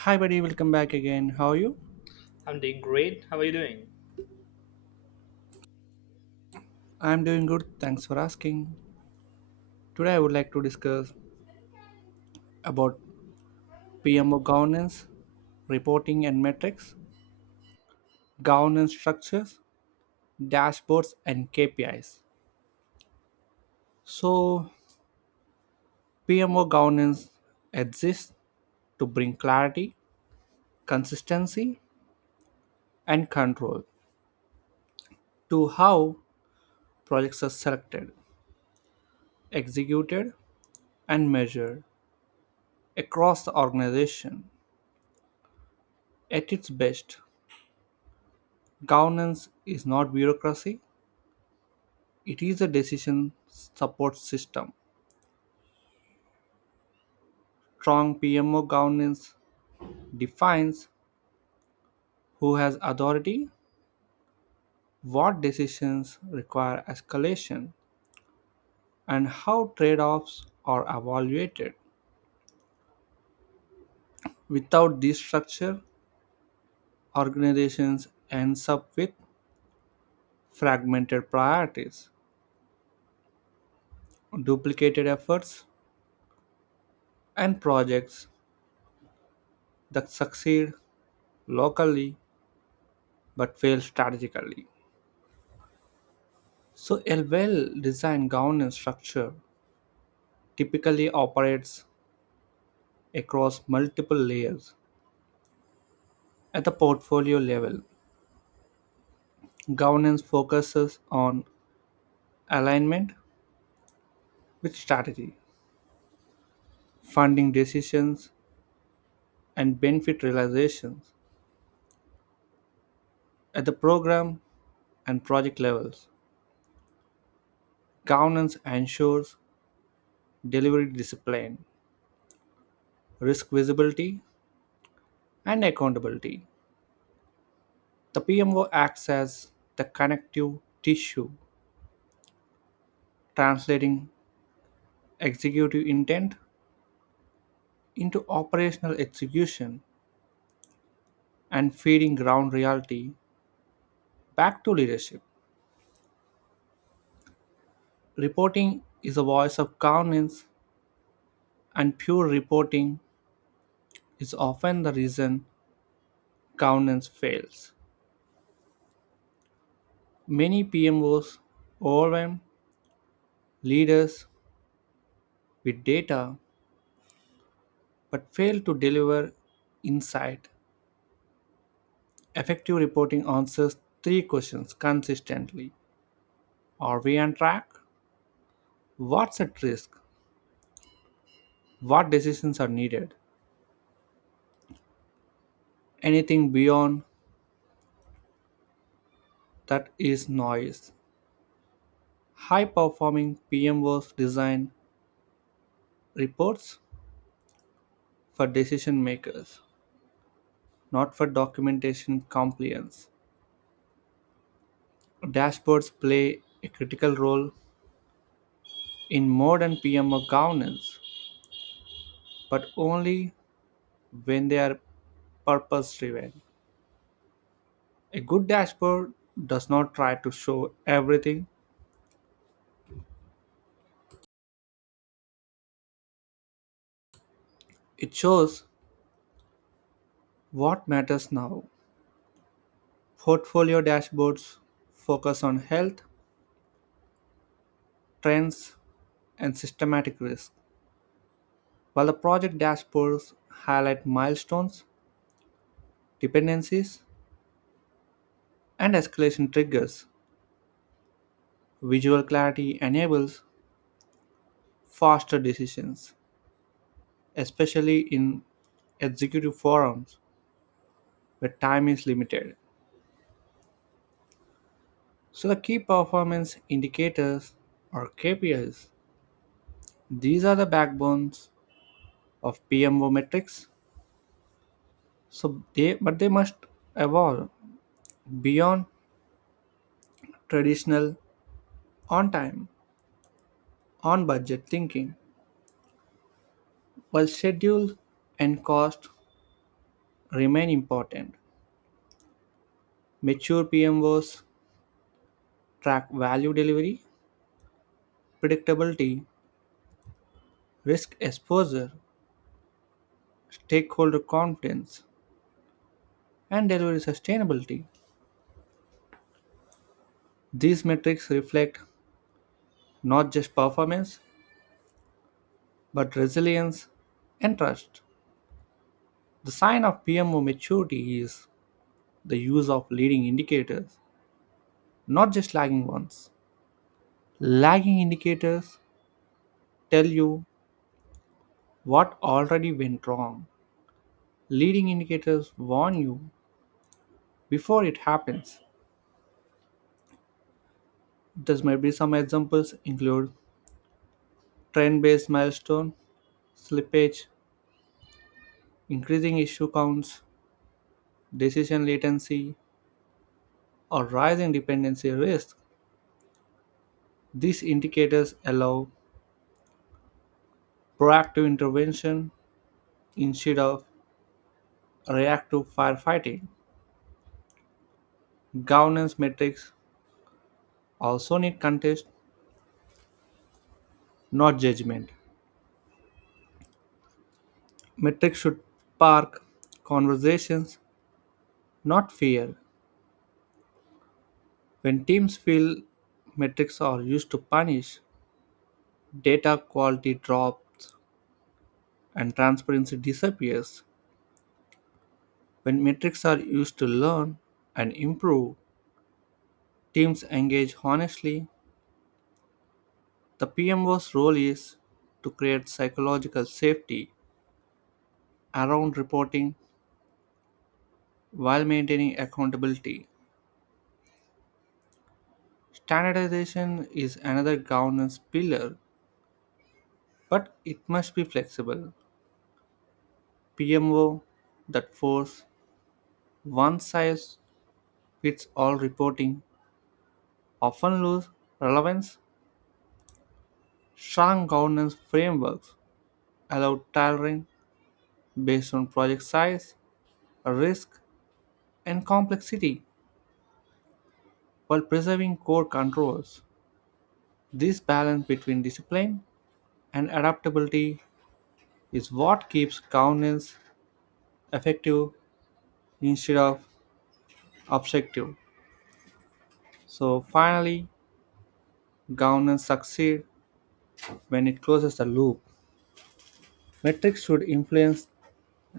Hi, buddy, welcome back again. How are you? I'm doing great. How are you doing? I'm doing good. Thanks for asking. Today, I would like to discuss about PMO governance, reporting and metrics, governance structures, dashboards, and KPIs. So, PMO governance exists to bring clarity, consistency, and control to how projects are selected, executed, and measured across the organization at its best. Governance is not bureaucracy, it is a decision support system. Strong PMO governance defines who has authority, what decisions require escalation, and how trade offs are evaluated. Without this structure, organizations ends up with fragmented priorities, duplicated efforts, and projects that succeed locally but fail strategically. So, a well designed governance structure typically operates across multiple layers. At the portfolio level, governance focuses on alignment with strategy, funding decisions, and benefit realizations. At the program and project levels, governance ensures delivery discipline, risk visibility, and accountability. The PMO acts as the connective tissue, translating executive intent into operational execution and feeding ground reality back to leadership. Reporting is a voice of governance, and pure reporting is often the reason governance fails. Many PMOs overwhelm leaders with data but fail to deliver insight. Effective reporting answers three questions consistently: Are we on track? What's at risk? What decisions are needed? Anything beyond that is noise. High performing PMOs design reports for decision makers, not for documentation compliance. Dashboards play a critical role in modern PMO governance, but only when they are purpose driven. A good dashboard does not try to show everything, it shows what matters now. Portfolio dashboards focus on health, trends, and systematic risk, while the project dashboards highlight milestones, dependencies, and escalation triggers. Visual clarity enables faster decisions, especially in executive forums where time is limited. So, the key performance indicators or KPIs, these are the backbones of PMO metrics. So, they but they must evolve beyond traditional on time, on budget thinking. While schedule and cost remain important, mature PMOs track value delivery, predictability, risk exposure, stakeholder confidence, and delivery sustainability. These metrics reflect not just performance, but resilience and trust. The sign of PMO maturity is the use of leading indicators, not just lagging ones. Lagging indicators tell you what already went wrong. Leading indicators warn you before it happens. This may be some examples include trend based milestone, slippage, increasing issue counts, decision latency, or rising dependency risk. These indicators allow proactive intervention instead of reactive firefighting. Governance metrics also need context, not judgment. Metrics should spark conversations, not fear. When teams feel metrics are used to punish, data quality drops and transparency disappears. When metrics are used to learn and improve, teams engage honestly. The PMO's role is to create psychological safety around reporting while maintaining accountability. Standardization is another governance pillar, but it must be flexible. PMO that force one size, Which all reporting often lose relevance, strong governance frameworks allow tailoring based on project size, risk, and complexity while preserving core controls. This balance between discipline and adaptability is what keeps governance effective instead of obstructive. So finally, governance succeeds when it closes the loop. Metrics should influence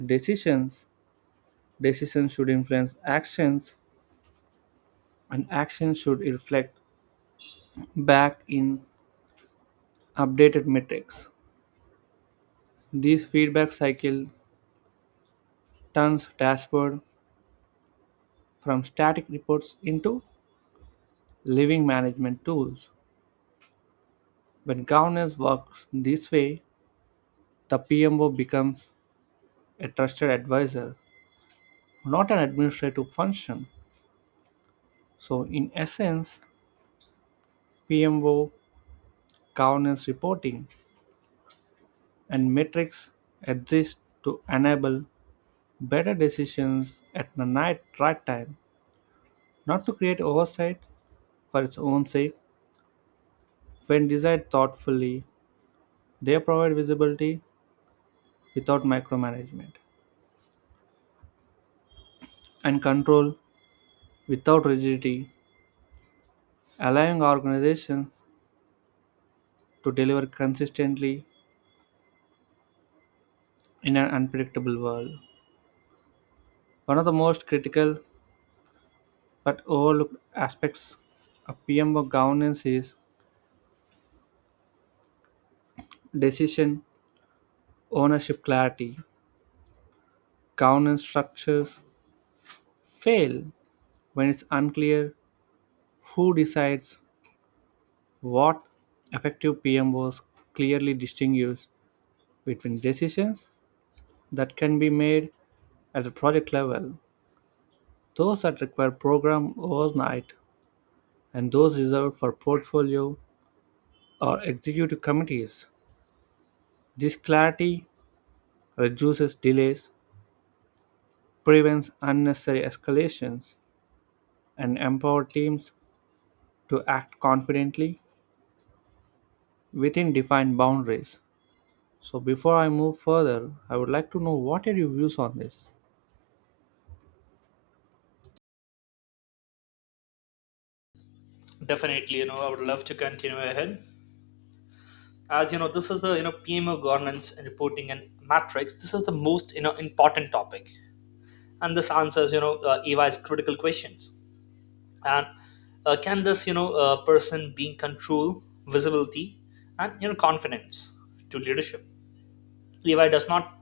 decisions. Decisions should influence actions, and actions should reflect back in updated metrics. This feedback cycle turns dashboard from static reports into living management tools. When governance works this way, the PMO becomes a trusted advisor, not an administrative function. So, in essence, PMO, governance reporting, and metrics exist to enable better decisions at the night, right time, not to create oversight for its own sake. When designed thoughtfully, they provide visibility without micromanagement and control without rigidity, allowing organizations to deliver consistently in an unpredictable world. One of the most critical but overlooked aspects of PMO governance is decision ownership clarity. Governance structures fail when it's unclear who decides what. Effective PM PMOs clearly distinguish between decisions that can be made at the project level, those that require program oversight, and those reserved for portfolio or executive committees. This clarity reduces delays, prevents unnecessary escalations, and empowers teams to act confidently within defined boundaries. So before I move further, I would like to know what are your views on this? Definitely, I would love to continue ahead. As you know, this is the PMO governance and reporting and matrix. This is the most important topic, and this answers EY's critical questions. And can this person being control, visibility, and confidence to leadership? EY does not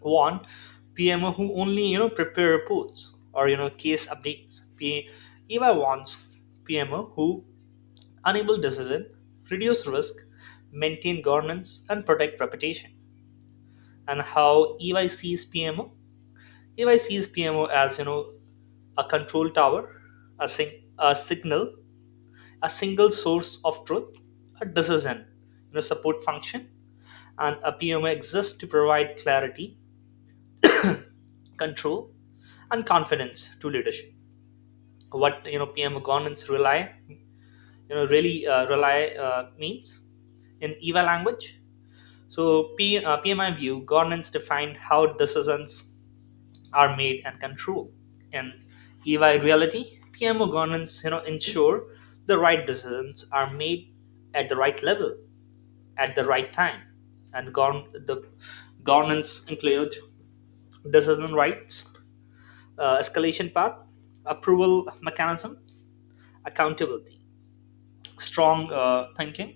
want PMO who only prepare reports or case updates. EYE wants PMO who enable decision, reduce risk, maintain governance, and protect reputation. And how EY sees PMO? EY sees PMO as a control tower, a signal, a single source of truth, a decision, support function, and a PMO exists to provide clarity, control, and confidence to leadership. What PMO governance rely you know really rely means in EY language. So, PMI view governance defined how decisions are made and controlled. In EY reality, PMO governance ensure the right decisions are made at the right level at the right time, and the governance include decision rights, escalation path, approval mechanism, accountability, strong thinking.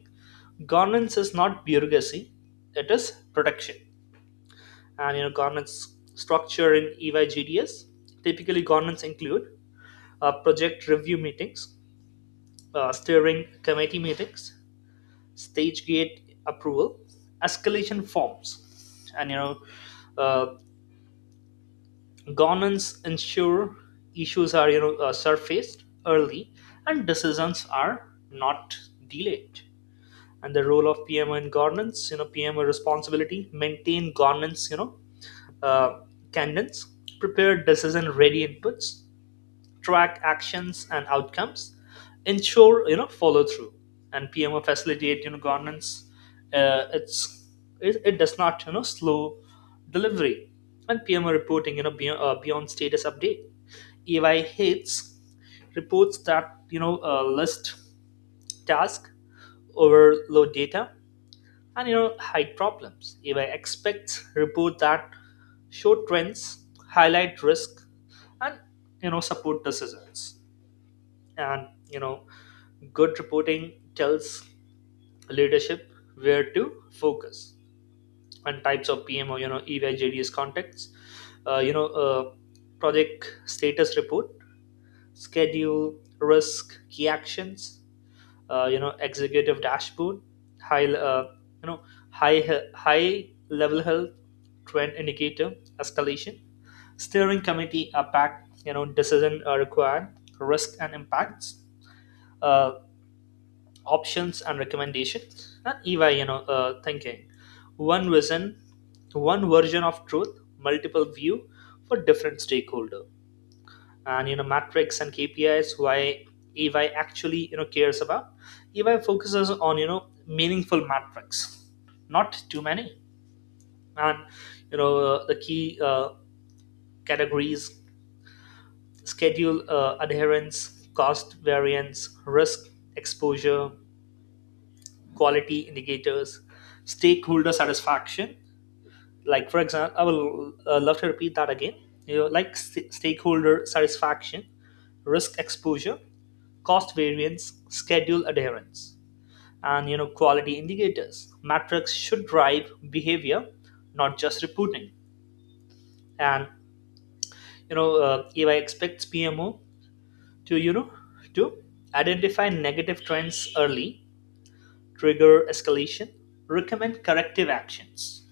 Governance is not bureaucracy; it is protection. And governance structure in EYGDS. Typically, governance include project review meetings, steering committee meetings, stage gate approval, escalation forms, and uh, governance ensure issues are surfaced early and decisions are not delayed. And the role of PMO in governance, PMO responsibility maintain governance, uh, tendons, prepare decision-ready inputs, track actions and outcomes, ensure follow through, and PMO facilitate governance. Uh, it's it does not slow delivery, and PMO reporting beyond status update. EY hates reports that list task, overload data, and hide problems. AI expects report that show trends, highlight risk, and support decisions. And good reporting tells leadership where to focus, and types of PM or EY JDS contacts. Uh, you know uh, project status report, schedule, risk, key actions, executive dashboard, high you know high he- high level health, trend indicator, escalation, steering committee impact, decision required, risk and impacts, uh, options and recommendations, and EY thinking, one vision, one version of truth, multiple view for different stakeholder, and metrics and KPIs why EY actually cares about. EY focuses on meaningful metrics, not too many, and the key categories: schedule adherence, cost variance, risk exposure, quality indicators, stakeholder satisfaction. Like for example, I will love to repeat that again. You know, like stakeholder satisfaction, risk exposure, cost variance, schedule adherence, and quality indicators. Metrics should drive behavior, not just reporting. And EY expects PMO to you know to identify negative trends early, trigger escalation, recommend corrective actions.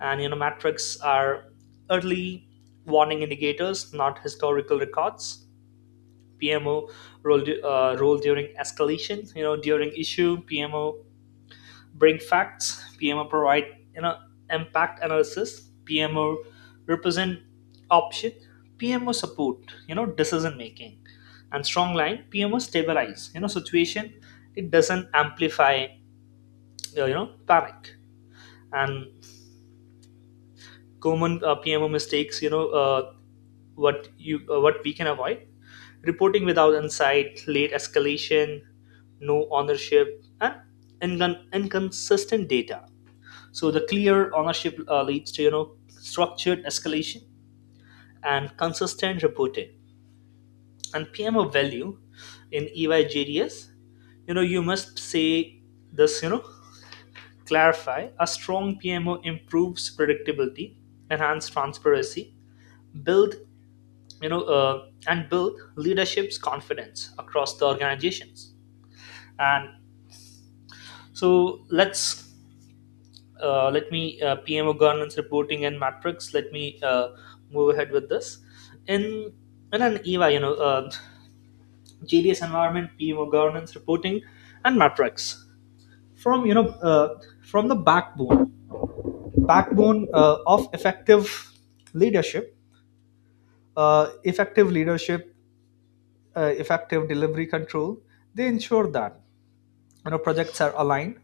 And metrics are early warning indicators, not historical records. PMO role, role during escalation. You know, during issue, PMO bring facts. PMO provide you know impact analysis. PMO represent option. PMO support decision making and strong line. PMO stabilize situation. It doesn't amplify panic, and common PMO mistakes. What we can avoid: reporting without insight, late escalation, no ownership, and inconsistent data. So the clear ownership leads to structured escalation and consistent reporting. And PMO value in EYJDS, you must say this, clarify a strong PMO improves predictability, enhance transparency, build, and build leadership's confidence across the organizations. And so let's let me PMO governance reporting and metrics. Let me move ahead with this. In in an EVA, JDS environment, PMO governance reporting, and metrics from from the backbone of effective leadership, leadership, effective delivery control. They ensure that projects are aligned,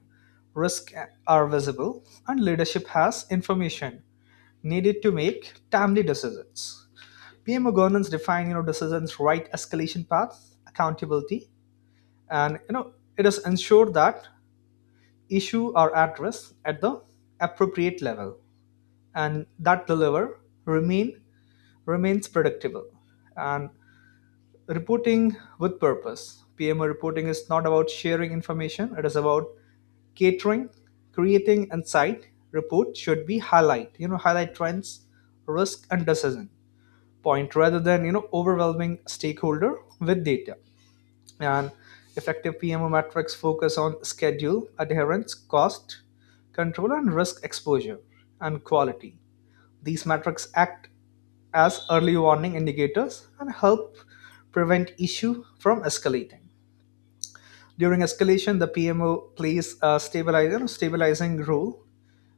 risks are visible, and leadership has information needed to make timely decisions. PMO governance define decisions right, escalation paths, accountability, and it is ensured that issue are addressed at the appropriate level, and that deliver remain remains predictable, and reporting with purpose. PMO reporting is not about sharing information; it is about catering, creating insight. Report should be highlight, highlight trends, risk, and decision point rather than overwhelming stakeholder with data. And effective PMO metrics focus on schedule adherence, cost control, and risk exposure, and quality. These metrics act as early warning indicators and help prevent issue from escalating. During escalation, the PMO plays stabilizing role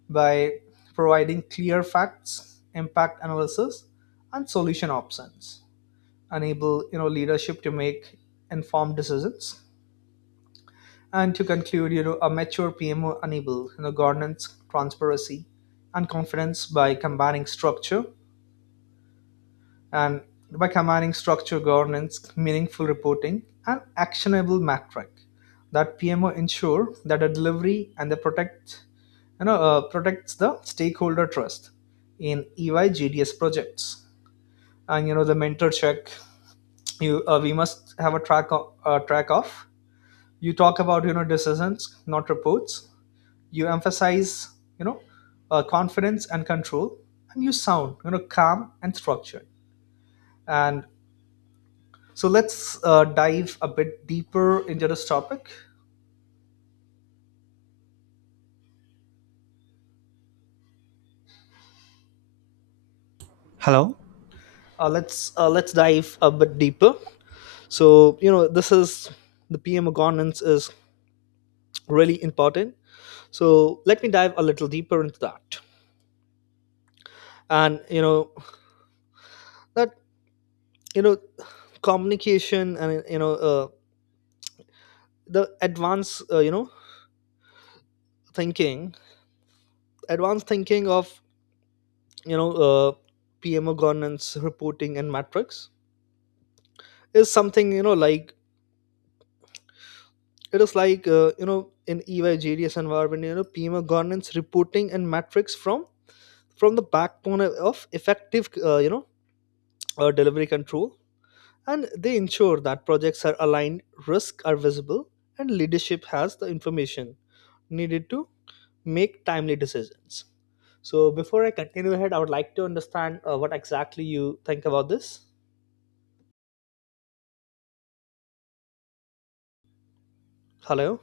by providing clear facts, impact analysis, and solution options, enable leadership to make informed decisions. And to conclude, a mature PMO enable governance, transparency, and confidence by combining structure and, by combining structure governance, meaningful reporting, and actionable metric. That PMO ensure that the delivery and the protect, protects the stakeholder trust in EY GDS projects. And the mentor check, you we must have track of, you talk about decisions, not reports. You emphasize you know confidence and control, and you sound calm and structured. And so let's dive a bit deeper into this topic. Hello. Let's Let's dive a bit deeper. So this is the PMO governance is really important, so let me dive a little deeper into that. And you know that you know communication and you know the advanced you know thinking advanced thinking of you know uh, PMO governance reporting and metrics is something you know like it is like you know in EY environment, PMO governance reporting and metrics from the backbone of effective delivery control. And they ensure that projects are aligned, risks are visible, and leadership has the information needed to make timely decisions. So before I continue ahead, I would like to understand what exactly you think about this. Hello.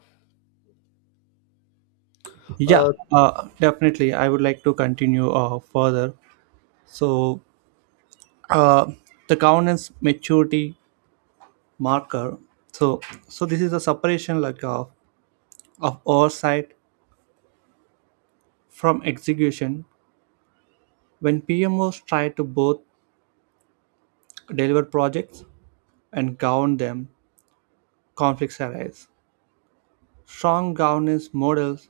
Yeah, uh, definitely. I would like to continue further. So, uh, the governance maturity marker. So, so this is a separation like of oversight from execution. When PMOs try to both deliver projects and govern them, conflicts arise. Strong governance models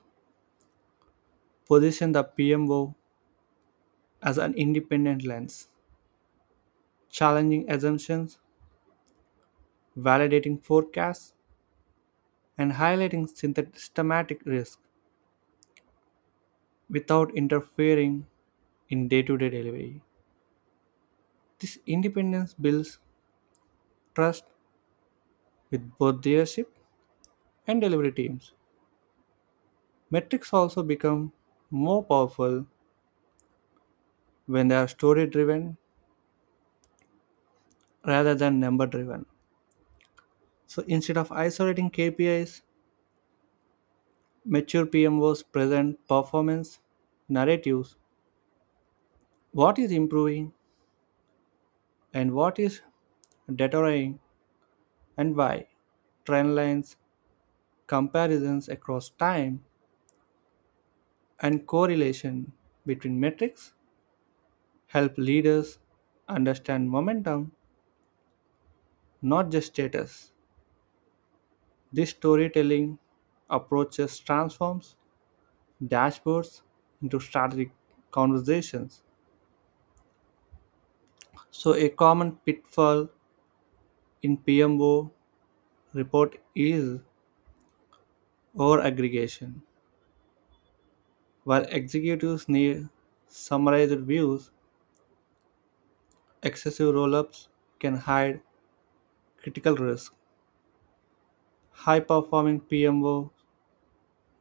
position the PMO as an independent lens, challenging assumptions, validating forecasts, and highlighting systematic risk without interfering in day to day delivery. This independence builds trust with both leadership and delivery teams. Metrics also become more powerful when they are story driven rather than number driven. So instead of isolating KPIs, mature PMOs present performance narratives, what is improving and what is deteriorating and why, trend lines, comparisons across time and correlation between metrics help leaders understand momentum, not just status. This storytelling approaches transforms dashboards into strategic conversations. So, a common pitfall in PMO report is over aggregation. While executives need summarized views, excessive roll ups can hide critical risk. High performing PMO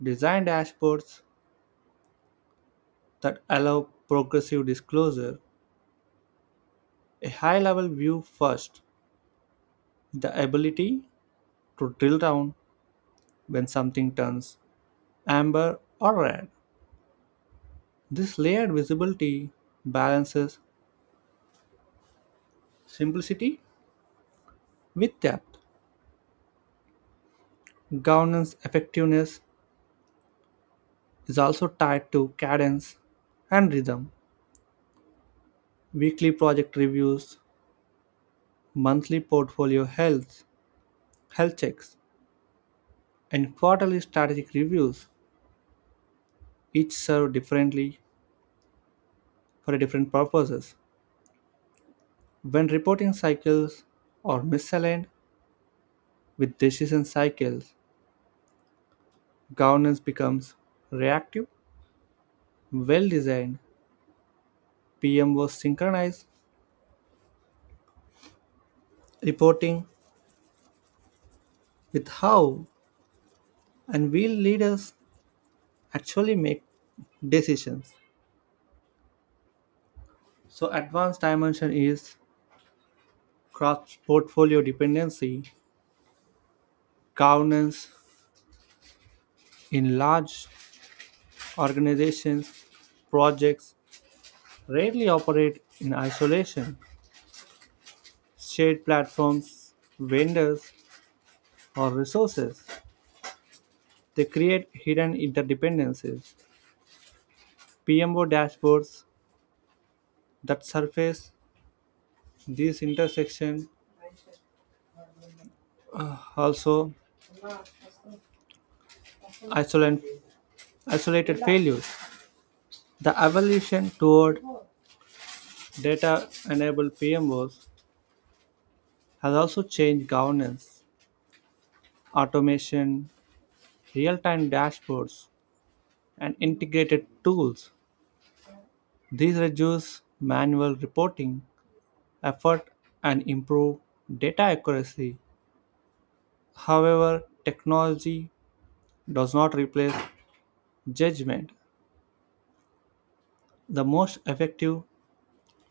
design dashboards that allow progressive disclosure, a high level view first, the ability to drill down when something turns amber or red. This layered visibility balances simplicity with depth. Governance effectiveness is also tied to cadence and rhythm. Weekly project reviews, monthly portfolio health checks, and quarterly strategic reviews each serve differently for different purposes. When reporting cycles are misaligned with decision cycles, governance becomes reactive. Well designed PMOs synchronize reporting with how and will leaders actually make decisions. So, advanced dimension is cross portfolio dependency, governance in large organizations, projects rarely operate in isolation. Shared platforms, vendors, or resources. They create hidden interdependencies. PMO dashboards that surface these intersections also isolate, isolated failures. The evolution toward data enabled PMOs has also changed governance, automation, real time dashboards, and integrated tools. These reduce manual reporting effort and improve data accuracy. However, technology does not replace judgment. The most effective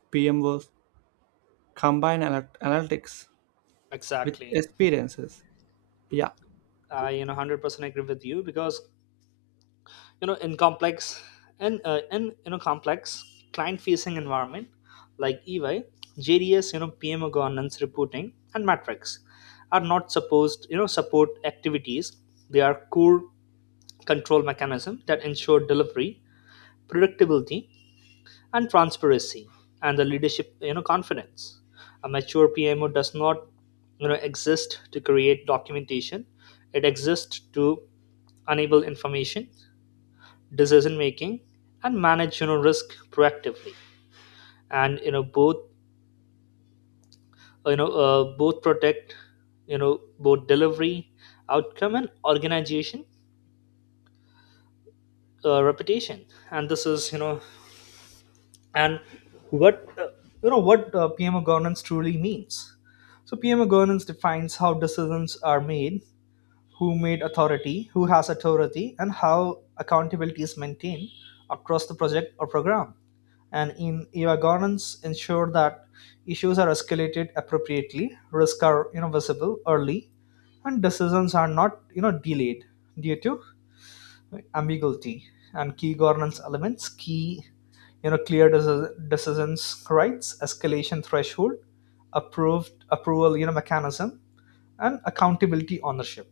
PMOs combine analytics with Exactly. experiences. Yeah. I 100% agree with you, because you know in complex you know complex client facing environment like EY, JDS, PMO governance reporting and metrics are not supposed support activities. They are core control mechanism that ensure delivery, predictability, and transparency, and the leadership confidence. A mature PMO does not exist to create documentation; it exists to enable information, decision making, and manage risk proactively, and you know both protect you know both delivery outcome and organization reputation. And this is you know and what you know what PMO governance truly means. So PMO governance defines how decisions are made, who has authority, and how accountability is maintained across the project or program. And in EVA governance, ensure that issues are escalated appropriately, risks are visible early, and decisions are not delayed due to ambiguity. And key governance elements, key, clear decisions rights, escalation threshold, approved approval mechanism, and accountability ownership.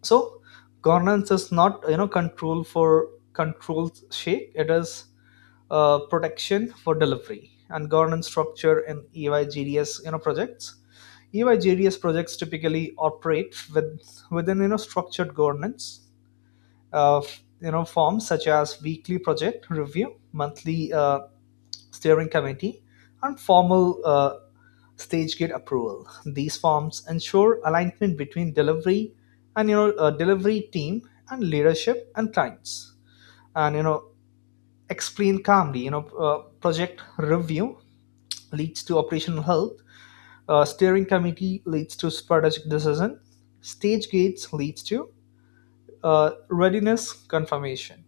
So governance is not control for controls shake; it is protection for delivery. And governance structure in EYGDS projects, EYGDS projects typically operate with within structured governance uh, forms, such as weekly project review, monthly steering committee, and formal stage gate approval. These forms ensure alignment between delivery and delivery team and leadership and clients. And explain calmly. Project review leads to operational health. Steering committee leads to strategic decision. Stage gates leads to readiness confirmation.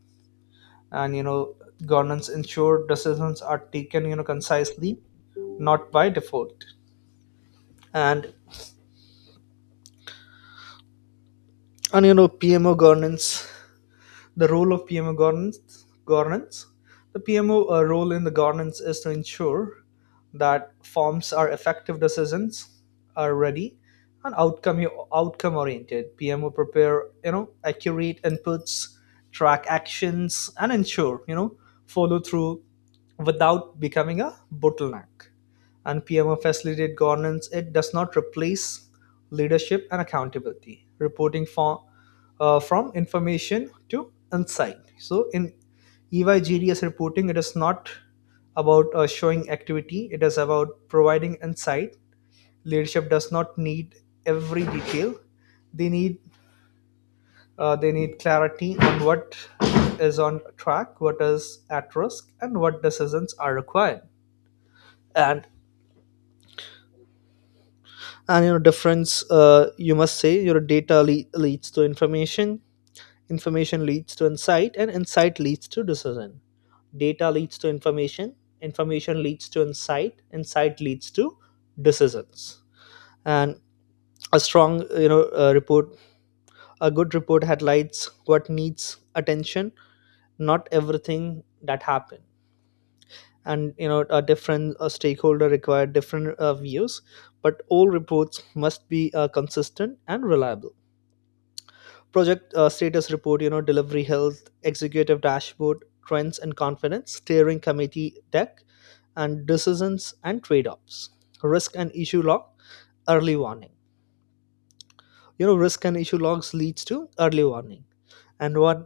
And governance ensure decisions are taken concisely, not by default. And and you know PMO governance, governance, the PMO role in the governance is to ensure that forms are effective, decisions are ready, and outcome oriented. PMO prepare you know accurate inputs, track actions, and ensure follow through without becoming a bottleneck. And PMO facilitate governance; it does not replace leadership and accountability. Reporting form, from information to insight. So in EYGDS reporting, it is not about showing activity; it is about providing insight. Leadership does not need every detail. They need they need clarity on what is on track, what is at risk, and what decisions are required. And difference, you must say, your data leads to information, information leads to insight, and insight leads to decision. Data leads to information information leads to insight insight leads to decisions and A strong you know report a good report highlights what needs attention, not everything that happened. And a different stakeholder required different views, but reports must be consistent and reliable. Project status report, delivery health, executive dashboard, trends and confidence, steering committee deck, and decisions and trade-offs, risk and issue log, early warning. Risk and issue logs leads to early warning, and one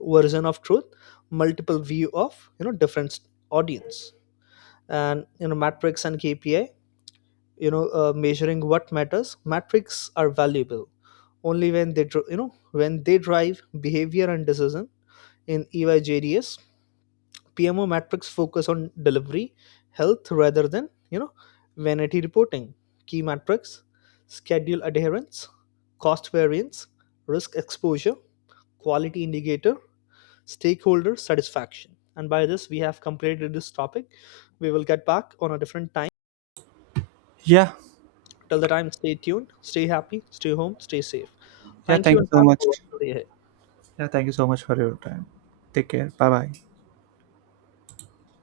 version of truth, multiple view of different audience. And matrix and KPI, measuring what matters. Matrix are valuable only when they dr- you know when they drive behavior and decision. In EYJDS, PMO metrics focus on delivery, health rather than vanity reporting. Key metrics: schedule adherence, cost variance, risk exposure, quality indicator, stakeholder satisfaction. And by this, we have completed this topic. We will get back on a different time. Yeah. Till the time, stay tuned, stay happy, stay home, stay safe. Yeah. Thank you, Thank you and so have a much. wonderful day. Ahead. Yeah. Thank you so much for your time. Take care. Bye bye.